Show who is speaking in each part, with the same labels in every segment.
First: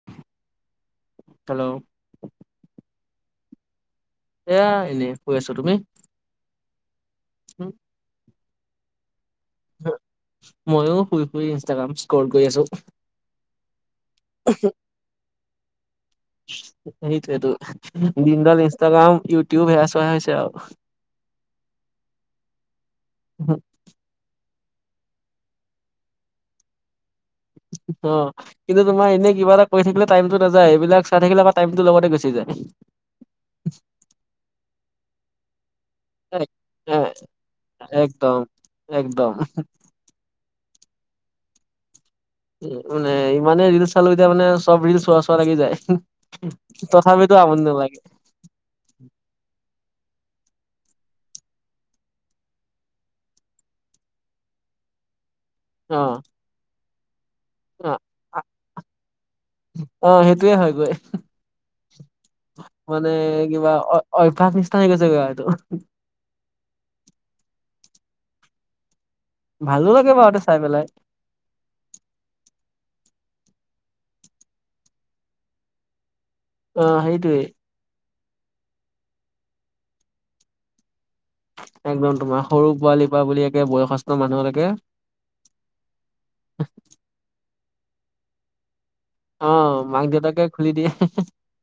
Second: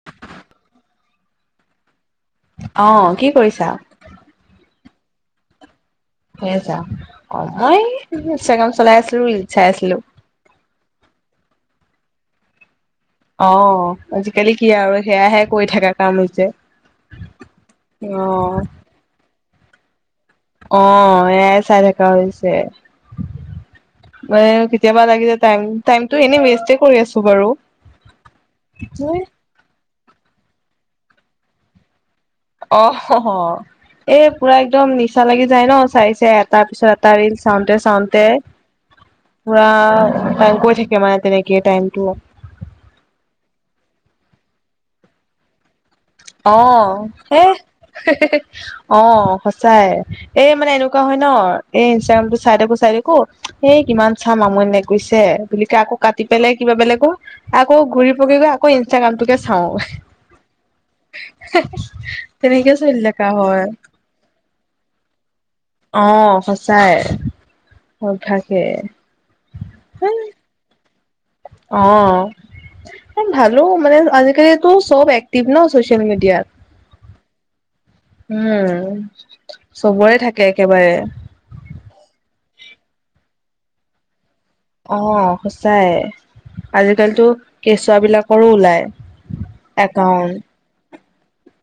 Speaker 1: [unintelligible]
Speaker 2: Hello
Speaker 1: অঁ কি কৰিছা?
Speaker 2: এয়া এনেই শুই আছো, তুমি?
Speaker 1: হে আছা অ মই ইনষ্টাগ্ৰাম চলাই আছিলো চাই আছিলো।
Speaker 2: মইয়ো শুই শুই ইনষ্টাগ্ৰাম স্কল কৰি আছো।
Speaker 1: অঁ আজিকালি কি আৰু সেয়াহে কৰি থাকা কাম হৈছে।
Speaker 2: সেটো দিনদাল
Speaker 1: অ',
Speaker 2: ইনষ্টাগ্ৰাম ইউটিউব সেয়া চোৱা হৈছে আৰু।
Speaker 1: অঁ এয়াই চাই থকা হৈছে। মানে কেতিয়াবা লাগিলে টাইম টাইমতো এনে ৱেষ্ট কৰি আছো। বাৰু।
Speaker 2: অঁ কিন্তু তোমাৰ এনেই কিবা এটা- কৰি থাকিলে টাইমটো নাযায়, এইবিলাক চাই থাকিলে টাইমটো লগতে গুচি যায়।
Speaker 1: অহঁ এ পুৰা একদম নিচা লাগি যায় ন চাই- এ তাৰ পিছত
Speaker 2: এ
Speaker 1: এটা ৰিল চাওঁতে চাওঁতে
Speaker 2: একদম একদম
Speaker 1: পুৰা। টাইম গৈ থাকে মানে তেনেকে টাইমতো।
Speaker 2: মানে ইমানে ৰিলচ চালো এতিয়া মানে চব ৰিলচ চোৱা চোৱা লাগি যায়।
Speaker 1: অ,
Speaker 2: তথাপিতো
Speaker 1: হে
Speaker 2: আমনি নালাগে
Speaker 1: [unintelligible] অ, সঁচাই এই মানে এনেকোৱা হয় ন' এই ইনষ্টাগ্ৰামতো চাই থাকো -চাই থাকো এই কিমান চাম আমনি লাগি গৈছে। বুলিকে
Speaker 2: অ
Speaker 1: আকৌ কাটি পেলাই কিবা বেলেগ কৰো আকৌ
Speaker 2: অ
Speaker 1: ঘূৰি পকি গৈ আকৌ ইনষ্টাগ্ৰামটোকে চাও।
Speaker 2: ইটোৱে হয় গৈ।
Speaker 1: তেনেকে চলি
Speaker 2: মানে
Speaker 1: থকা হয়
Speaker 2: কিবা অ- অভ্যাস নিচিনা হৈ গৈছে কিবা এইটো
Speaker 1: অ, সঁচায়ে অভ্যাসে।
Speaker 2: ভালো লাগে বাৰু তে চাই পেলাই।
Speaker 1: অ, এ ভালো মানে আজিকালিতো চব এক্টিভ ন, চচিয়েল মিডিয়াত।
Speaker 2: অ, সেইটোৱে।
Speaker 1: উম, চবৰে থাকে একেবাৰে।
Speaker 2: একদম তোমাৰ সৰু -পোৱালি পৰা বুলি একে বয়সস্থ মানুহলৈকে
Speaker 1: অ, সঁচাই আজিকালিতো কেঁচুৱা বিলাকৰো ওলায়।
Speaker 2: অ, মাক, দেউতাকে খুলি দিয়ে।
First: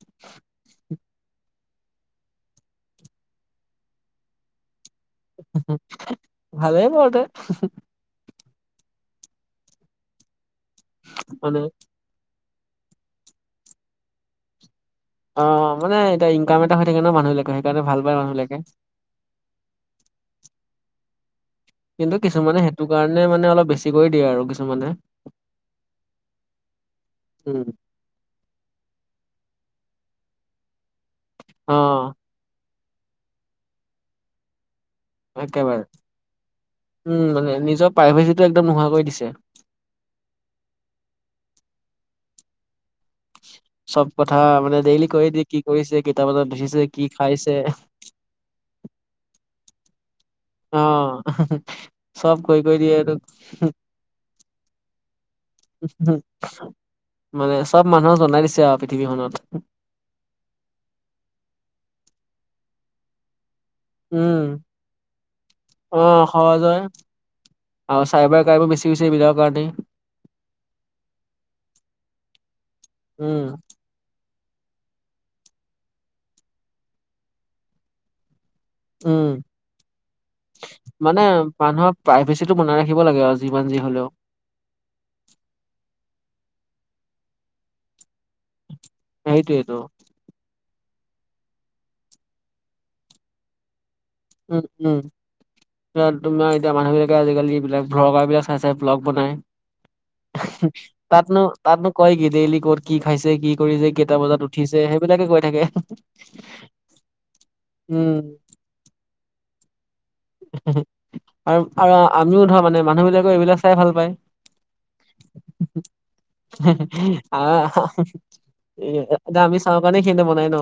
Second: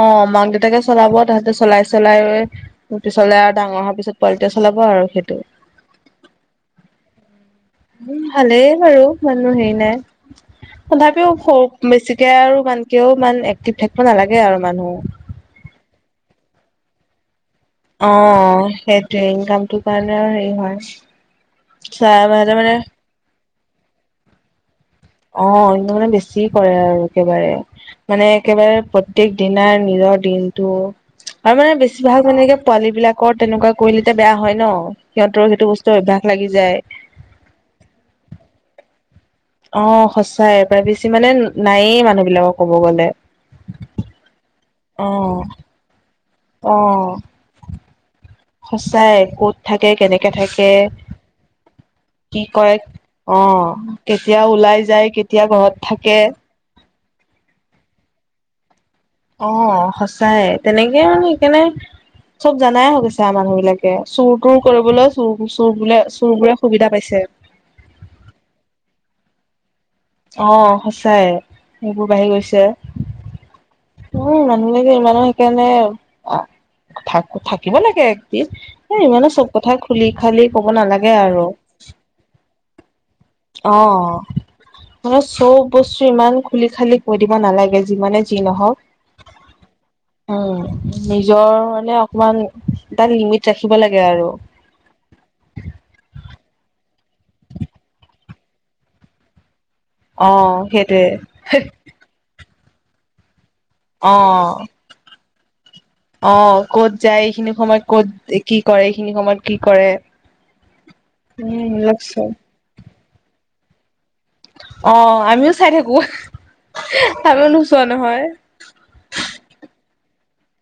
Speaker 1: অ, মাক, দেউতাকে চলাব তাহাঁতে চলাই- চলাই স্কুটি চলাই আৰু ডাঙৰ হোৱাৰ পিছত পোৱালিটোৱে চলাব আৰু সেইটো।
Speaker 2: ভালেই বাৰুতে।
Speaker 1: উম, ভালেই বাৰু ইমানো হেৰি নাই তথাপিও
Speaker 2: মানে
Speaker 1: সৌ মিছিক এতিয়া আৰু মান কেও ইমান এক্টিভ থাকিব নালাগে আৰু মানুহ।
Speaker 2: অ, মানে এতিয়া ইনকাম এটা হৈ থাকে ন' মানুহবিলাকৰ সেই
Speaker 1: অ, সেইটোৱে ইনকামটো কাৰণে আৰু হেৰি হয় চা মাজে- মাজে
Speaker 2: নে মানে অলপ বেছি কৈ দিয়ে আৰু কিছুমানে।
Speaker 1: অ, ই মানে বেছি কৰে আৰু একেবাৰে।
Speaker 2: উম
Speaker 1: মানে একেবাৰে প্ৰত্যেক দিনাৰ নিজৰ দিনটো আৰু মানে
Speaker 2: অ'
Speaker 1: বেছিভাগ এনেকে পোৱালী বিলাকৰ তেনেকুৱা কৰিলেতে বেয়া হয় ন'সিহঁতৰ সেইটো
Speaker 2: একেবাৰে
Speaker 1: বস্তু অভ্যাস লাগি যায়।
Speaker 2: উম, মানে নিজৰ প্ৰাইভেচিটো একদম নোহোৱাকৈ দিছে।
Speaker 1: অ, সঁচাই প্ৰাইভেচি মানে নায়েই মানুহ বিলাকক ক'ব গ'লে।
Speaker 2: চব কথা মানে ডেইলি
Speaker 1: অ
Speaker 2: কৈয়ে দিয়ে কি কৰিছে কেইটা বজাত উঠিছে কি খাইছে
Speaker 1: সচাই ক'ত থাকে কেনেকে থাকে
Speaker 2: অ' চব
Speaker 1: কি
Speaker 2: কৰি
Speaker 1: কৰে
Speaker 2: কৰি দিয়ে এইটো।
Speaker 1: অ, কেতিয়া ওলাই যায় কেতিয়া ঘৰত থাকে
Speaker 2: মানে চব মানুহ জনাই দিছে আও পি
Speaker 1: অ, সঁচাই তেনেকে মানে সেইকাৰণে চব জানাই হৈ গৈছে আ মানুহ বিলাকে। তে চুৰ
Speaker 2: উম
Speaker 1: তোৰ কৰিবলৈ চুৰ -চুৰ বোলে
Speaker 2: অ'
Speaker 1: চুৰ বোৰে
Speaker 2: সহজে
Speaker 1: সুবিধা পাইছে।
Speaker 2: আৰু চাইবাৰ ক্ৰাইমো বেছি হৈছে এইবিলাকৰ কাৰণে।
Speaker 1: অ, সঁচাই সেইবোৰ বাঢ়ি গৈছে। উম, মানুহে বিলাকে ইমানে সেইকাৰণে থা -থাকিব লাগে একটিভ। এ
Speaker 2: উম।
Speaker 1: ইমানো চব কথা খুলি খালি কব নালাগে
Speaker 2: মানে
Speaker 1: আৰু।।
Speaker 2: মানুহৰ প্ৰাইভেচিটো বনাই ৰাখিব লাগে আৰু যিমান যি হ'লেও
Speaker 1: অ',। মানে চব বস্তু ইমান খুলি -খালি কৈ দিব নালাগে যিমানে যি নহওক।
Speaker 2: সেইটোৱেটো।
Speaker 1: উম, নিজৰ মানে অকমান তাত লিমিট ৰাখিব লাগে আৰু।
Speaker 2: উম- উম। ইয়াত তোমাৰ এতিয়া মানুহবিলাকে আজিকালি এইবিলাক ভ্লগাৰ বিলাক চাই- চাই ব্লগ বনাই।
Speaker 1: অ
Speaker 2: [unintelligible]
Speaker 1: সেইটোৱে
Speaker 2: তাতনো -তাতনো কয় কি ডেইলি কত কি খাইছে কি শুই যে কেইটা
Speaker 1: অ
Speaker 2: বজাত উঠিছে সেইবিলাকে কৈ থাকে
Speaker 1: অ ক'ত যায় এইখিনি সময়ত ক'ত
Speaker 2: উম।
Speaker 1: কি কৰে এইখিনি সময়ত কি কৰে?
Speaker 2: [unintelligible]
Speaker 1: উম
Speaker 2: আৰু
Speaker 1: লগ চব
Speaker 2: আমিও ধৰ মানে মানে। বিলাকে এইবিলাক চাই ভাল পায়।
Speaker 1: অ আমিও চাই থাকো আমিও নোচোৱা নহয়
Speaker 2: [unintelligible] এ এতিয়া চাওঁ কাৰণে সেই নবনাই ন।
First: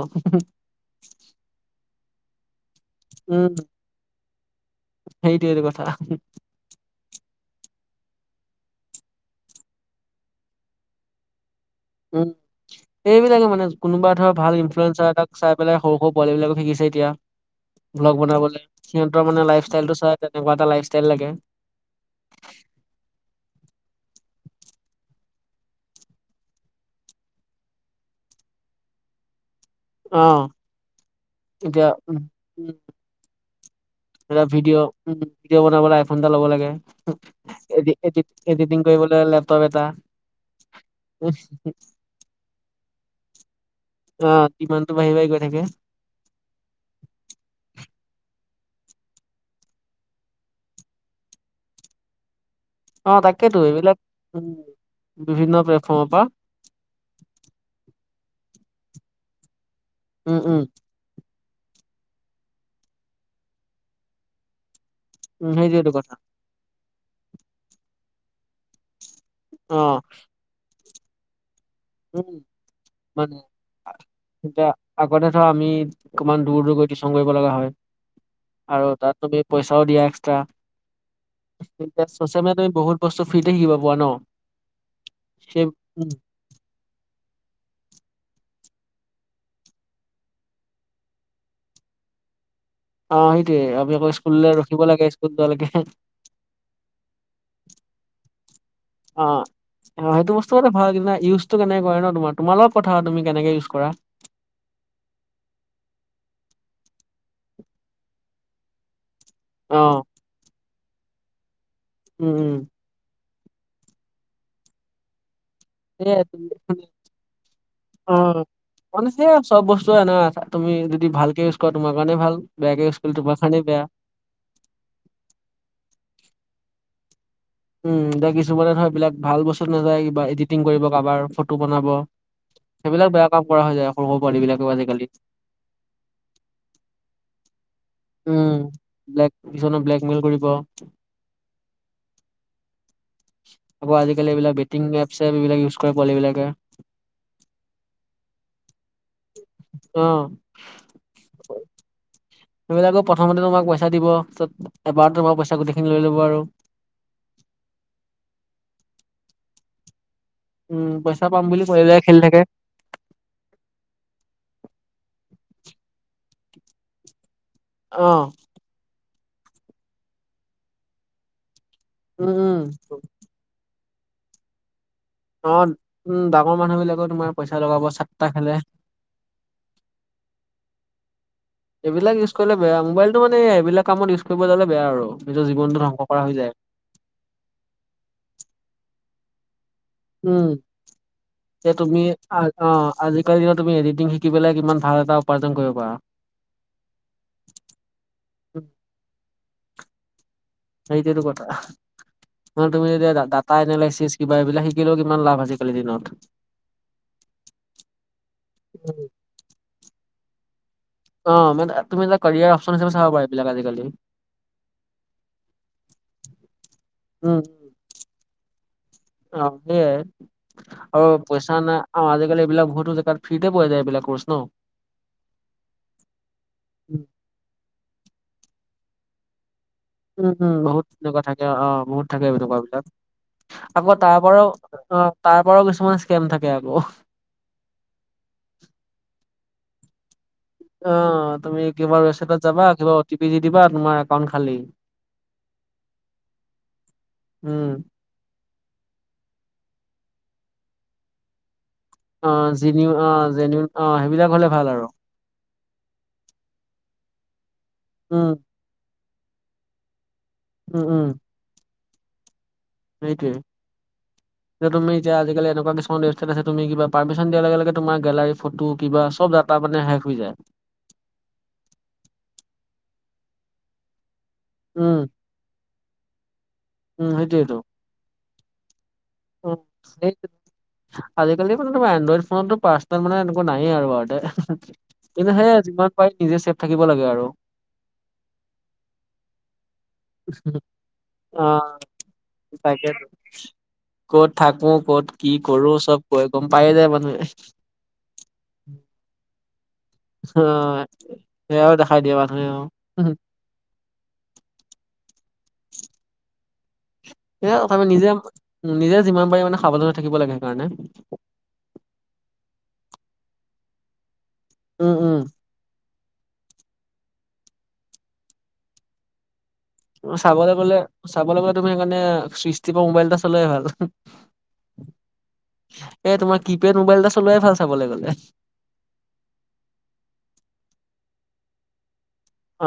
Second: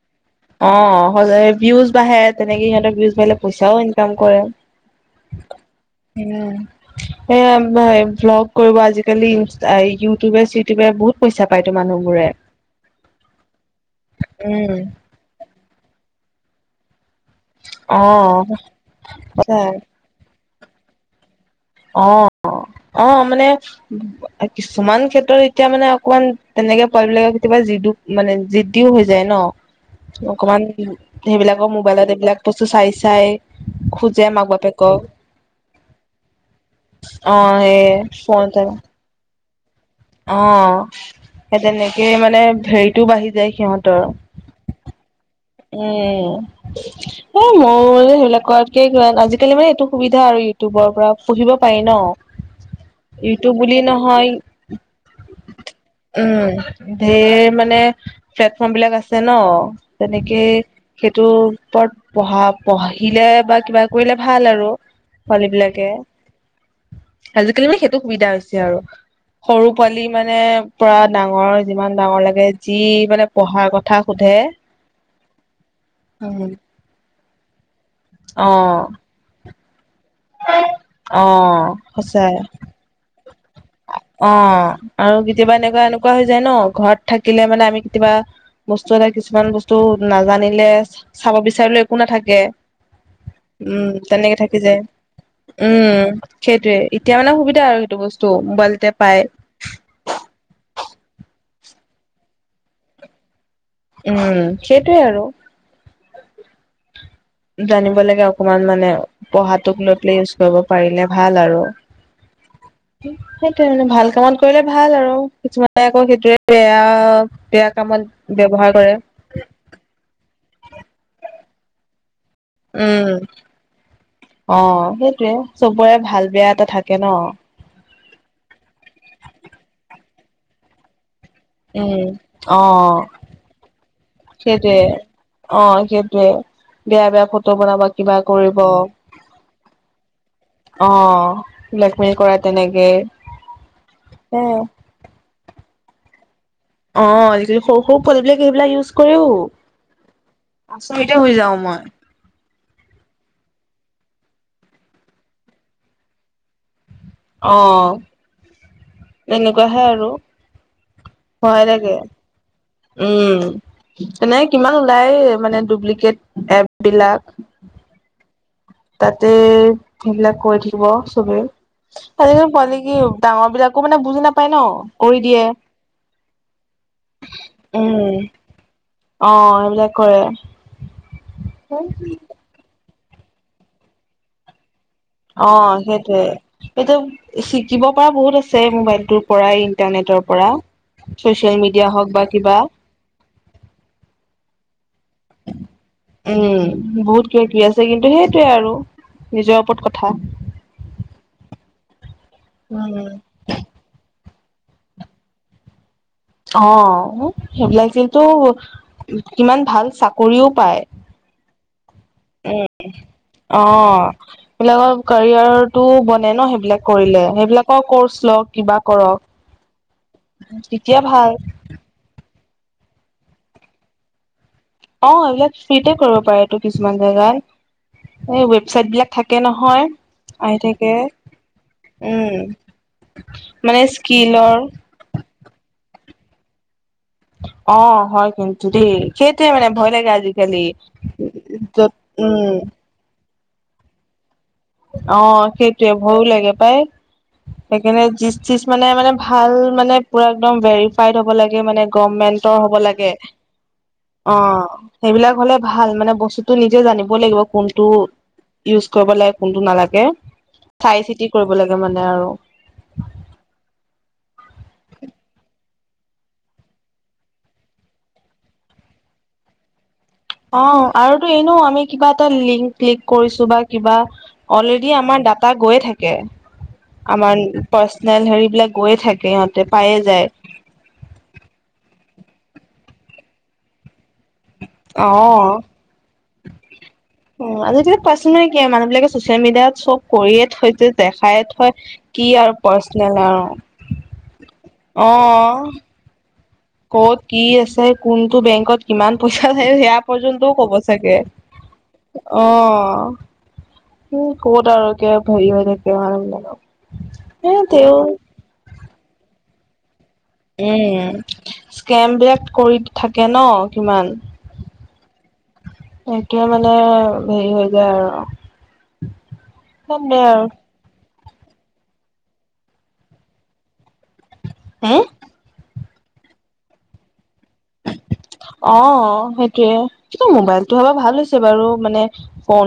Speaker 1: অ'! সজাই, ভিউজ বাঢ়ে। তেনেকে, সিহঁতে ভিউজ বেলেগ
Speaker 2: উম।
Speaker 1: পইচাও ইনকাম কৰে।
Speaker 2: সেইটোৱেইটো কথা।
Speaker 1: উম! এয়া, এ ভ্লগ কৰিব আজিকালি। ই, ইউটিউবে- চিটিউবে বহুত পইচা পাইতো মানুহ।
Speaker 2: উম! এইবিলাকে মানে, কোনোবা ধৰ, ভাল ইনফ্লুৱেঞ্চাৰ এটাক চাই পেলাই, সৰু - সৰু পোৱালিবিলাকো শিকিছে, এতিয়া
Speaker 1: অ
Speaker 2: ব্লগ বনাবলে, সিহঁতৰ মানে, লাইফ-
Speaker 1: সঁচাই
Speaker 2: ষ্টাইল টো চাই। যে, তেনেকুৱা এটা লাইফষ্টাইল লাগে।
Speaker 1: অ' অ'! মানে কিছুমান ক্ষেত্ৰত, এতিয়া মানে, অকমান তেনেকে, পোৱালিবিলাকে কেতিয়াবা, যিটো মানে, যি [unintelligible] হৈ যায় ন'।
Speaker 2: অ
Speaker 1: অকমান, সেইবিলাকৰ
Speaker 2: এতিয়া
Speaker 1: মোবাইলত,
Speaker 2: উম
Speaker 1: এইবিলাক বস্তু চাই-চাই খো
Speaker 2: বোলে ভিডিঅ। উম! ভডিঅ' বনাবলে আইফোন এটা ল'ব লাগে।
Speaker 1: অ সেই
Speaker 2: এডি- এডি,
Speaker 1: ফোন
Speaker 2: এডিটিং কৰিবলে, লেপটপ এটা।
Speaker 1: অ'! সেই তেনেকে মানে, হেৰিটো বাঢ়ি যায় সিহঁতৰ।
Speaker 2: কিমানতো, বাঢ়ি-বাঢ়ি গৈ থাকে।
Speaker 1: এ, এ, মই যে, সেইবিলাক কৰাতকে, কিবা, আজিকালি মানে, এইটো সুবিধা আৰু ইউটিউবৰ পৰা পঢ়িব পাৰি ন'?
Speaker 2: অ তাকেতো
Speaker 1: ইউটোব বুলি
Speaker 2: এইবিলাক
Speaker 1: নহয়।
Speaker 2: উম বিভিন্ন প্লেটফৰ্মৰ পৰা
Speaker 1: উম! ধেৰ মানে, প্লেটফৰ্মবিলাক আছে ন'!
Speaker 2: উম
Speaker 1: তেনেকে
Speaker 2: উম
Speaker 1: সেইটোৰ ওপৰত, পঢ়া- পঢ়িলে বা কিবা কৰিলে, ভাল আৰু।
Speaker 2: উম
Speaker 1: ছোৱালীবিলাকে,
Speaker 2: সেইটোৱেটো কথা
Speaker 1: আজিকালি মানে, সেইটো সুবিধা হৈছে আৰু। সৰু
Speaker 2: অ
Speaker 1: পোৱালি মানে, পূৰা ডাঙৰ! যিমান ডাঙৰ
Speaker 2: উম
Speaker 1: লাগে, যি মানে, পঢ়াৰ কথা সোধে।
Speaker 2: এতিয়া আগতে, ধৰা আমি,
Speaker 1: উম
Speaker 2: অকমান দূৰ -দূৰগৈ, টিউচন কৰিব লগা হয়।
Speaker 1: অ'।
Speaker 2: আৰু তাত তুমি পইচাও দিয়া এক্সট্ৰা।
Speaker 1: অ', সঁচাই।
Speaker 2: ছ'চিয়েল মিডিয়াত, তুমি বহুত বস্তু ফ্ৰীতে শিকিব পাৰা ন'? উম!
Speaker 1: যে ন'! ঘৰত থাকিলে মানে, আমি কেতিয়াবা বস্তু এটা, কিছুমান বস্তু নাজানিলে, চাব বিচাৰিলে একো নাথাকে।
Speaker 2: অ সেইটোয়ে
Speaker 1: উম!
Speaker 2: আমি আকৌ
Speaker 1: তেনেকে
Speaker 2: স্কুললৈ
Speaker 1: থাকি যায়।
Speaker 2: ৰখিব লাগে স্কুল যোৱালৈকে
Speaker 1: উম! সেইটোৱে, এতিয়া মানে, সুবিধা আৰু সেইটো বস্তু, মোবাইল টেপ
Speaker 2: অ' অ'! সেইটো বস্তু মতে ভাল। কিন্তু, ইউজটো কেনেক কৰে ন'? তোমাৰ, তোমাৰ লগ কথা, তুমি কেনেকে ইউজ কৰা?
Speaker 1: উম! সেইটোৱে আৰু। জানিব লাগে, অকমান মানে।
Speaker 2: অ
Speaker 1: পঢ়াটোক লৈ পেলাই, ইউজ কৰিব পাৰিলে ভাল আৰু।
Speaker 2: উম! উম!
Speaker 1: সেইটোৱে মানে, ভাল কামত কৰিলে, ভাল আৰু। কিছুমান আকৌ,
Speaker 2: সেয়াই
Speaker 1: সেইটোৱে,
Speaker 2: তুমি
Speaker 1: বেয়া- বেয়া কামত ব্যৱহাৰ কৰে।
Speaker 2: এ, চব বস্তুৱে এনে, তুমি যদি ভালকে ইউজ কৰা, তোমাৰ কাৰণে ভাল। বেয়াকে ইউজ কৰিলে
Speaker 1: উম!
Speaker 2: তোমাৰ কাৰণে বেয়া
Speaker 1: অ'! সেইটোৱে, চবৰে ভাল-বেয়া এটা থাকে ন'!
Speaker 2: উম! এতিয়া কিছুমানে, ধৰা বিলাক, ভাল বস্তুত নাযায়, কিবা এডিটিং কৰিব, কাবাৰ। ফ টো বনাব।
Speaker 1: অ
Speaker 2: সেইবিলাক বেয়া কাম কৰা হৈ যায়, সৰু-সৰু পোৱালি বিলাকেও
Speaker 1: সেইটোৱে
Speaker 2: আজিকালি।
Speaker 1: অ'! সেইটোৱে, বেয়া-বেয়া ফটো বনাব। কিবা
Speaker 2: উম
Speaker 1: কৰিব। অ'!
Speaker 2: ব্লেক কিছুমানে ব্লেকমেইল কৰিব
Speaker 1: ব্লেকমেইল কৰা। তেনেকে।
Speaker 2: আকৌ, আজিকালি
Speaker 1: হে
Speaker 2: এইবিলাক, বেটিং এপছে, এইবিলাক ইউজ কৰে, পোৱালি বিলাকে।
Speaker 1: অ'! আজিকালি, সৰু- সৰু পোৱালি বিলাকে ইউজ কৰেও।
Speaker 2: অ
Speaker 1: আচৰিতে হৈ যাওঁ মই।
Speaker 2: সেইবিলাকো প্ৰথমতে তোমাক পইচা দিব, তাৰপিছত এবাৰ তোমাৰ পইচা গোটেইখিনি লৈ ল'ব আৰু',
Speaker 1: অ', এনেকুৱাহে আৰু',
Speaker 2: উম পইচা', পাম বুলি
Speaker 1: ভয়
Speaker 2: কৈ
Speaker 1: লাগে',
Speaker 2: পেলাই খেলি থাকে
Speaker 1: উম! এনেই কিমান ওলাই, মানে, ডুপ্লিকেট এপ বিলাক?
Speaker 2: অ'!
Speaker 1: তাতে, সেইবিলাক কৰি থাকিব চবেই।
Speaker 2: উম
Speaker 1: আজিকলি
Speaker 2: উম
Speaker 1: পোৱালি কি ডাঙৰ বিলাকো মানে, বুজি নাপায় ন'! কৰি দিয়ে।
Speaker 2: অ', উম', ডাঙৰ মানুহ বিলাকেও তোমাৰ পইচা লগাব চাতটা খেলে',
Speaker 1: অ', এইবিলাক কৰে',
Speaker 2: এইবিলাক ইউজ কৰিলে বেয়া, মোবাইলটো মানে এইবিলাক কামত ইউজ কৰিব যালে বেয়া আৰু নিজৰ
Speaker 1: অ
Speaker 2: জীৱনত ধংস
Speaker 1: সেইটোৱে।
Speaker 2: কৰা হৈ যায়',
Speaker 1: এইটো, শিকিব পৰা বহুত আছে মোবাইলটোত', পৰাই ইণ্টাৰনেটৰ
Speaker 2: উম
Speaker 1: পৰা, ছচিয়েল
Speaker 2: যে
Speaker 1: মিডিয়া
Speaker 2: তুমি
Speaker 1: হওঁক বা কিবা',
Speaker 2: অ আজিকালি দিনত তুমি এডিটিং শিকি পেলে কিমান ভাল এটা উপাৰ্জন কৰিব পাৰা',
Speaker 1: উম', -উম', -উম', বহুত কিবা কি আছে কিন্তু সেইটোৱে আৰু নিজৰ ওপৰত কথা',
Speaker 2: সেইটোৱে টো কথা, তুমি এতিয়া দাঁ'-দাঁত', ফাইনেলেচিছ কিবা এইবিলাক শিকিলেও কিমান লাভ আজিকালি দিনত',
Speaker 1: অও', সেইবিলাক যিহেতু, কিমান ভাল চাকৰিও পায়',
Speaker 2: অ', মানে তুমি কেৰিয়াৰ অপচন হিচাবে চাব পাৰিবা এইবিলাক আজিকালি',
Speaker 1: এইবিলাকৰ কেৰিয়াৰ টো বনে ন সেইবিলাক', কৰিলে,
Speaker 2: উম
Speaker 1: সেইবিলাকৰ কোৰ্চ লওঁক কিবা কৰক,
Speaker 2: অ', সেইয়াই
Speaker 1: তেতিয়া
Speaker 2: আৰু
Speaker 1: ভাল',
Speaker 2: পইচা নাই অ', আজিকালি এইবিলাক বহুতো জেগাত ফ্ৰীতে পোৱা যায় এইবিলাক কোৰ্চ ন',
Speaker 1: অ', এইবিলাক ফ্ৰিতে কৰিব পাৰেটো কিছুমান জেগাত', এই ৱেবচাইট বিলাক থাকে নহয়',
Speaker 2: উম', - উম',
Speaker 1: আহি
Speaker 2: বহুত
Speaker 1: থাকে
Speaker 2: তেনেকুৱা থাকে অ', বহুত থাকে
Speaker 1: উম
Speaker 2: এনেকুৱা বিলাক',
Speaker 1: মানে
Speaker 2: আকৌ তাৰপৰাও,
Speaker 1: স্কিলৰ
Speaker 2: অ', তাৰপৰাও কিছুমান স্কেম থাকে আকৌ',
Speaker 1: অ', হয় কিন্তু দেই, সেইটোৱে মানে ভয় লাগে আজি',
Speaker 2: অ', তুমি কিবা ৱেবচাইটত
Speaker 1: উম
Speaker 2: যাবা কিবা অ টি পি দি দিবা তোমাৰ একাউণ্ট খালি',
Speaker 1: অ', সেইটোৱে ভয়ো লাগে পাই,
Speaker 2: উম,
Speaker 1: সেইকাৰণে যি', কিছুমানে, মানে ভাল মানে পুৰা একদম ভেৰিফাইড হ'ব লাগে মানে',
Speaker 2: অ',
Speaker 1: গভমেন্টৰ হ'ব
Speaker 2: জিনিউ
Speaker 1: লাগে,
Speaker 2: অ', জেনিউ অ', সেইবিলাক হ'লে
Speaker 1: অ',
Speaker 2: ভাল আৰু।
Speaker 1: সেইবিলাক হ'লে ভাল মানে বস্তুতটো নিজে জানিব লাগিব কোনটো
Speaker 2: উম,
Speaker 1: ইউজ কৰিব লাগে', কোনটো নালাগে,
Speaker 2: উম,
Speaker 1: চাই- চিতি কৰিব লাগে মানে আৰু',
Speaker 2: সেইটোৱেই',
Speaker 1: [unintelligible]
Speaker 2: যে তুমি এতিয়া আজাকালি এনেকুৱা কিছুমান ৱেবছাইট আছে তুমি কিবা পাৰমিচন দিয়াৰ লগে', -লগে', তোমাৰ গেলাৰি ফটো কিবা চব ডাটা', তাৰমানে শেষ হৈ যায়',
Speaker 1: অ', আৰু তো', এনেও আমি কিবা এটা লিংক ক্লিক কৰিছোঁ বা কিবা', অলৰেডিয়ে
Speaker 2: উম।
Speaker 1: আমাৰ ডাটা গৈয়ে থাকে,
Speaker 2: উম
Speaker 1: আমাৰ পাৰ্চনেল হেৰি বিলাক গৈয়ে থাকে', সিহঁতে
Speaker 2: উম',
Speaker 1: পায়ে
Speaker 2: এই',
Speaker 1: যায়
Speaker 2: আজিকালি মানে তোমাৰ এনড্ৰইড ফোনতো পাৰ্চনেল মানে এনেকুৱা নাহেই আৰু বাৰু দে হুম', -হুম',
Speaker 1: অ
Speaker 2: কিন্তু সেয়ে যিমান পাৰি নিজে চেফ থাকিব লাগে আৰু',
Speaker 1: অ', আজিকালি পাৰ্চনেল কি আৰু মানুহ বিলাকে ছচিয়েল মিডিয়াত চব', কৰিয়ে থৈ যে দেখায়ে থৈ
Speaker 2: অ'
Speaker 1: কি আৰু
Speaker 2: তাকেতো।
Speaker 1: পাৰ্চনেল আৰু',
Speaker 2: ক'ত থাকো
Speaker 1: অ
Speaker 2: ক'ত কি কৰোঁ চব', কয়, গম পায় যায়', মানুহে।
Speaker 1: ক'ত কি আছে, কোনটো বেংকত কিমান পইচা, ‌সে', - সেয়া পৰ্যন্তও ক'ব
Speaker 2: অ'
Speaker 1: চাগে',
Speaker 2: সেয়াও দেখাই দিব তুমি অ', হুহ',
Speaker 1: উম', ক'ত আৰু কিয় হেৰি হৈ থাকে মানে মানুহবিলাকৰ',
Speaker 2: সেয়ে তথাপি নিজে উম', নিজে যিমান পাৰি মানে সাৱধানত থাকিব লাগে। সেইকাৰণে।
Speaker 1: উম স্কেম বিলাক কৰি থাকে ন কিমান।
Speaker 2: উম, উম।
Speaker 1: এইটোয়ে মানে হেৰি হৈ যায় আৰু। ইমান বেয়া আৰু
Speaker 2: চাবলৈ গলে, চাবলৈ গলে তুমি সেইকাৰণে চুইচটিপা মোবাইল এটা চলাই ভাল।
Speaker 1: হোম',
Speaker 2: এ', তোমাৰ কি পেড মোবাইল এটা চলোৱাই ভাল চাবলৈ গ'লে',
Speaker 1: অওওও', সেইটোয়ে, কিন্তু মোবাইলটো হ'লে ভাল হৈছে বাৰু মানে',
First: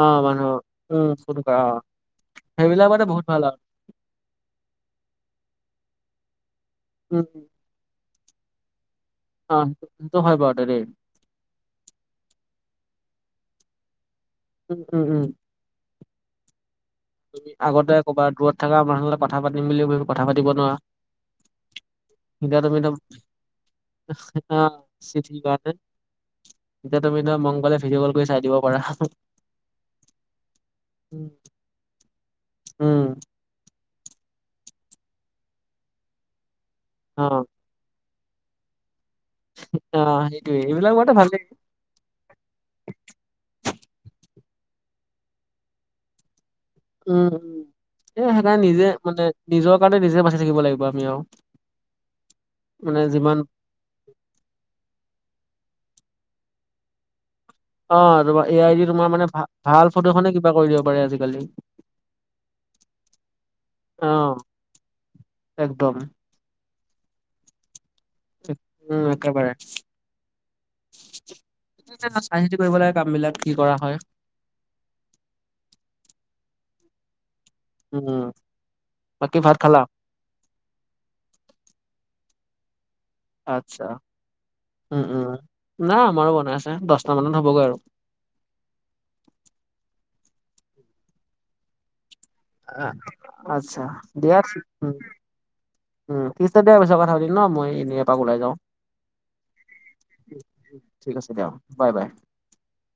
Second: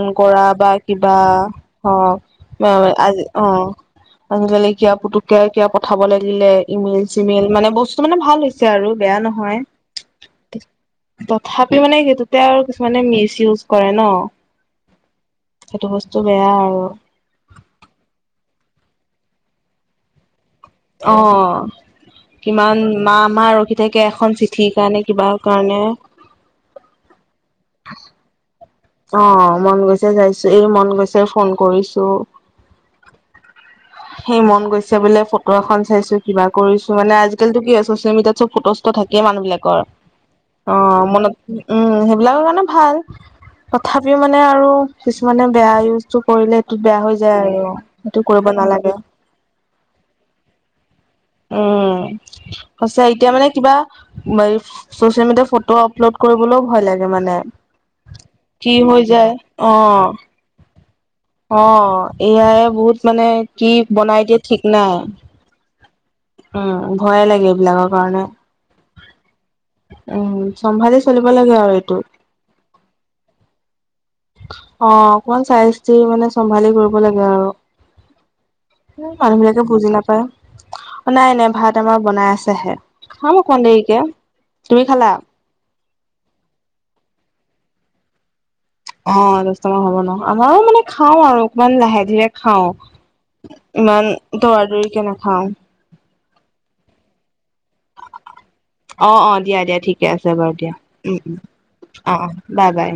Speaker 2: অ
Speaker 1: কৰা
Speaker 2: মানুহ
Speaker 1: বা
Speaker 2: উম
Speaker 1: কিবা
Speaker 2: ফোন কৰা
Speaker 1: অ', -অ', মে',
Speaker 2: সেইবিলাক
Speaker 1: -মে',
Speaker 2: মানে
Speaker 1: আজি
Speaker 2: বহুত ভাল
Speaker 1: অ',
Speaker 2: আৰু
Speaker 1: অনজালিকা, পুতুককে কিয় পঠাব লাগিলে ইমেইল
Speaker 2: উম উম
Speaker 1: চিমেইল মানে বস্তু কিছো মানে ভাল হৈছে আৰু বেয়া নহ
Speaker 2: অ এইটো হয় বা [unintelligible]
Speaker 1: তথাপিও মানে সেইটোতে আৰু কিছুমানে মিচ ইউজ কৰে ন।
Speaker 2: উম, উম, উম।
Speaker 1: সেইটো বস্তু বেয়া আৰু।
Speaker 2: আগতে ক'বা দূৰত থকা মনুহলে কথা পাতিম বুলি ভাবি কথা পাতিব নোৱাৰা।
Speaker 1: অ।
Speaker 2: এতিয়া তুমি
Speaker 1: কিমান
Speaker 2: ধৰ
Speaker 1: মা, মাহ ৰখি থাকে এখন
Speaker 2: অ
Speaker 1: চিঠিৰ কাৰণে, কিবা কাৰণে।
Speaker 2: এতিয়া তুমি ন মংগলে ভিডিঅ' কল কৰি চাই দিব পাৰা।
Speaker 1: অ মন গৈছে যাইছো, এই মন গৈছে ফোন কৰিছো।
Speaker 2: উম
Speaker 1: সেই মন গৈছে বোলে ফটো এখন চাইছো, কিবা কৰিছো, মানে
Speaker 2: অ
Speaker 1: আজিকালটো কি হয়, চচিয়েল মিডিয়াত চব ফটো থাকেই মানুহ বিলাকৰ,
Speaker 2: অ সেইটোয়ে
Speaker 1: অ
Speaker 2: এইবিলাক বাৰুতে
Speaker 1: মনত
Speaker 2: ভালেই
Speaker 1: উম সেইবিলাকৰ কাৰণে ভাল। তথাপিও মানে আৰু কিছুমানে বেয়া ইউজটো কৰিলে টো বেয়া হৈ
Speaker 2: উম
Speaker 1: যায়
Speaker 2: উম
Speaker 1: আৰু
Speaker 2: এ
Speaker 1: সেইটো কৰিব
Speaker 2: সেইকাৰণে নিজে
Speaker 1: নালাগে।
Speaker 2: মানে নিজৰ কাৰণে নিজে বাচি থাকিব লাগিব আমি আৰু।
Speaker 1: উম সচাই, এতিয়া মানে কিবা চচিয়েল মিডিয়া ফটো আপলোড কৰিবলৈও ভয় লাগে মানে।
Speaker 2: অ তোমাৰ এ
Speaker 1: কি
Speaker 2: আই ডি
Speaker 1: হৈ
Speaker 2: তোমাৰ মানে,
Speaker 1: যায়
Speaker 2: ভাল ভাল
Speaker 1: অ
Speaker 2: ফটো খনে কিবা কৰি দিব পাৰে আজি
Speaker 1: অ এয়াইে বহুত মানে কি
Speaker 2: অ
Speaker 1: বনাই দিয়ে ঠিক নাই।
Speaker 2: একদম
Speaker 1: উম ভয়ে লাগে এইবিলাকৰ কাৰণে।
Speaker 2: উম একেবাৰে।
Speaker 1: উম, সম্ভালিচ
Speaker 2: [unintelligible] চাই চিতি কৰিব লাগে কাম বিলাক কি কৰা হয়।
Speaker 1: অ অকমান চাই চিতি মানে, চম্ভালি কৰিব লাগে আৰু।
Speaker 2: উম
Speaker 1: এ
Speaker 2: বাকী
Speaker 1: মানুহ
Speaker 2: ভাত
Speaker 1: বিলাকে
Speaker 2: খালা
Speaker 1: বুজিলা নাপায়। নাই নাই ভাত আমাৰ বনাই আছেহে, খাম অকণ
Speaker 2: আচ্ছা
Speaker 1: দেৰিকে। তুমি
Speaker 2: উম
Speaker 1: খালা?
Speaker 2: উম নাই আমাৰো বনাই আছে, দচটা মানত হ'বগৈ আৰু।
Speaker 1: অ দচটা মান হ'ব ন, আমাৰো মানে খাই আৰু অকমান লাহে ধীৰে খাওঁ,
Speaker 2: আচ্ছা
Speaker 1: ইমান
Speaker 2: দিয়া
Speaker 1: তৰা
Speaker 2: উম
Speaker 1: তৰিকে নাখাওঁ।
Speaker 2: উম, থিক আছে দে পাছত কথা পাতিম ন মই এনেই এপাক ওলাই যাওঁ
Speaker 1: অ, অ দিয়া দিয়া ঠিকে আছে বাৰু দিয়া।
Speaker 2: ঠিক
Speaker 1: উম
Speaker 2: আছে
Speaker 1: উম
Speaker 2: দিয়া বাই বাই
Speaker 1: অ, অ। বাই, বাই।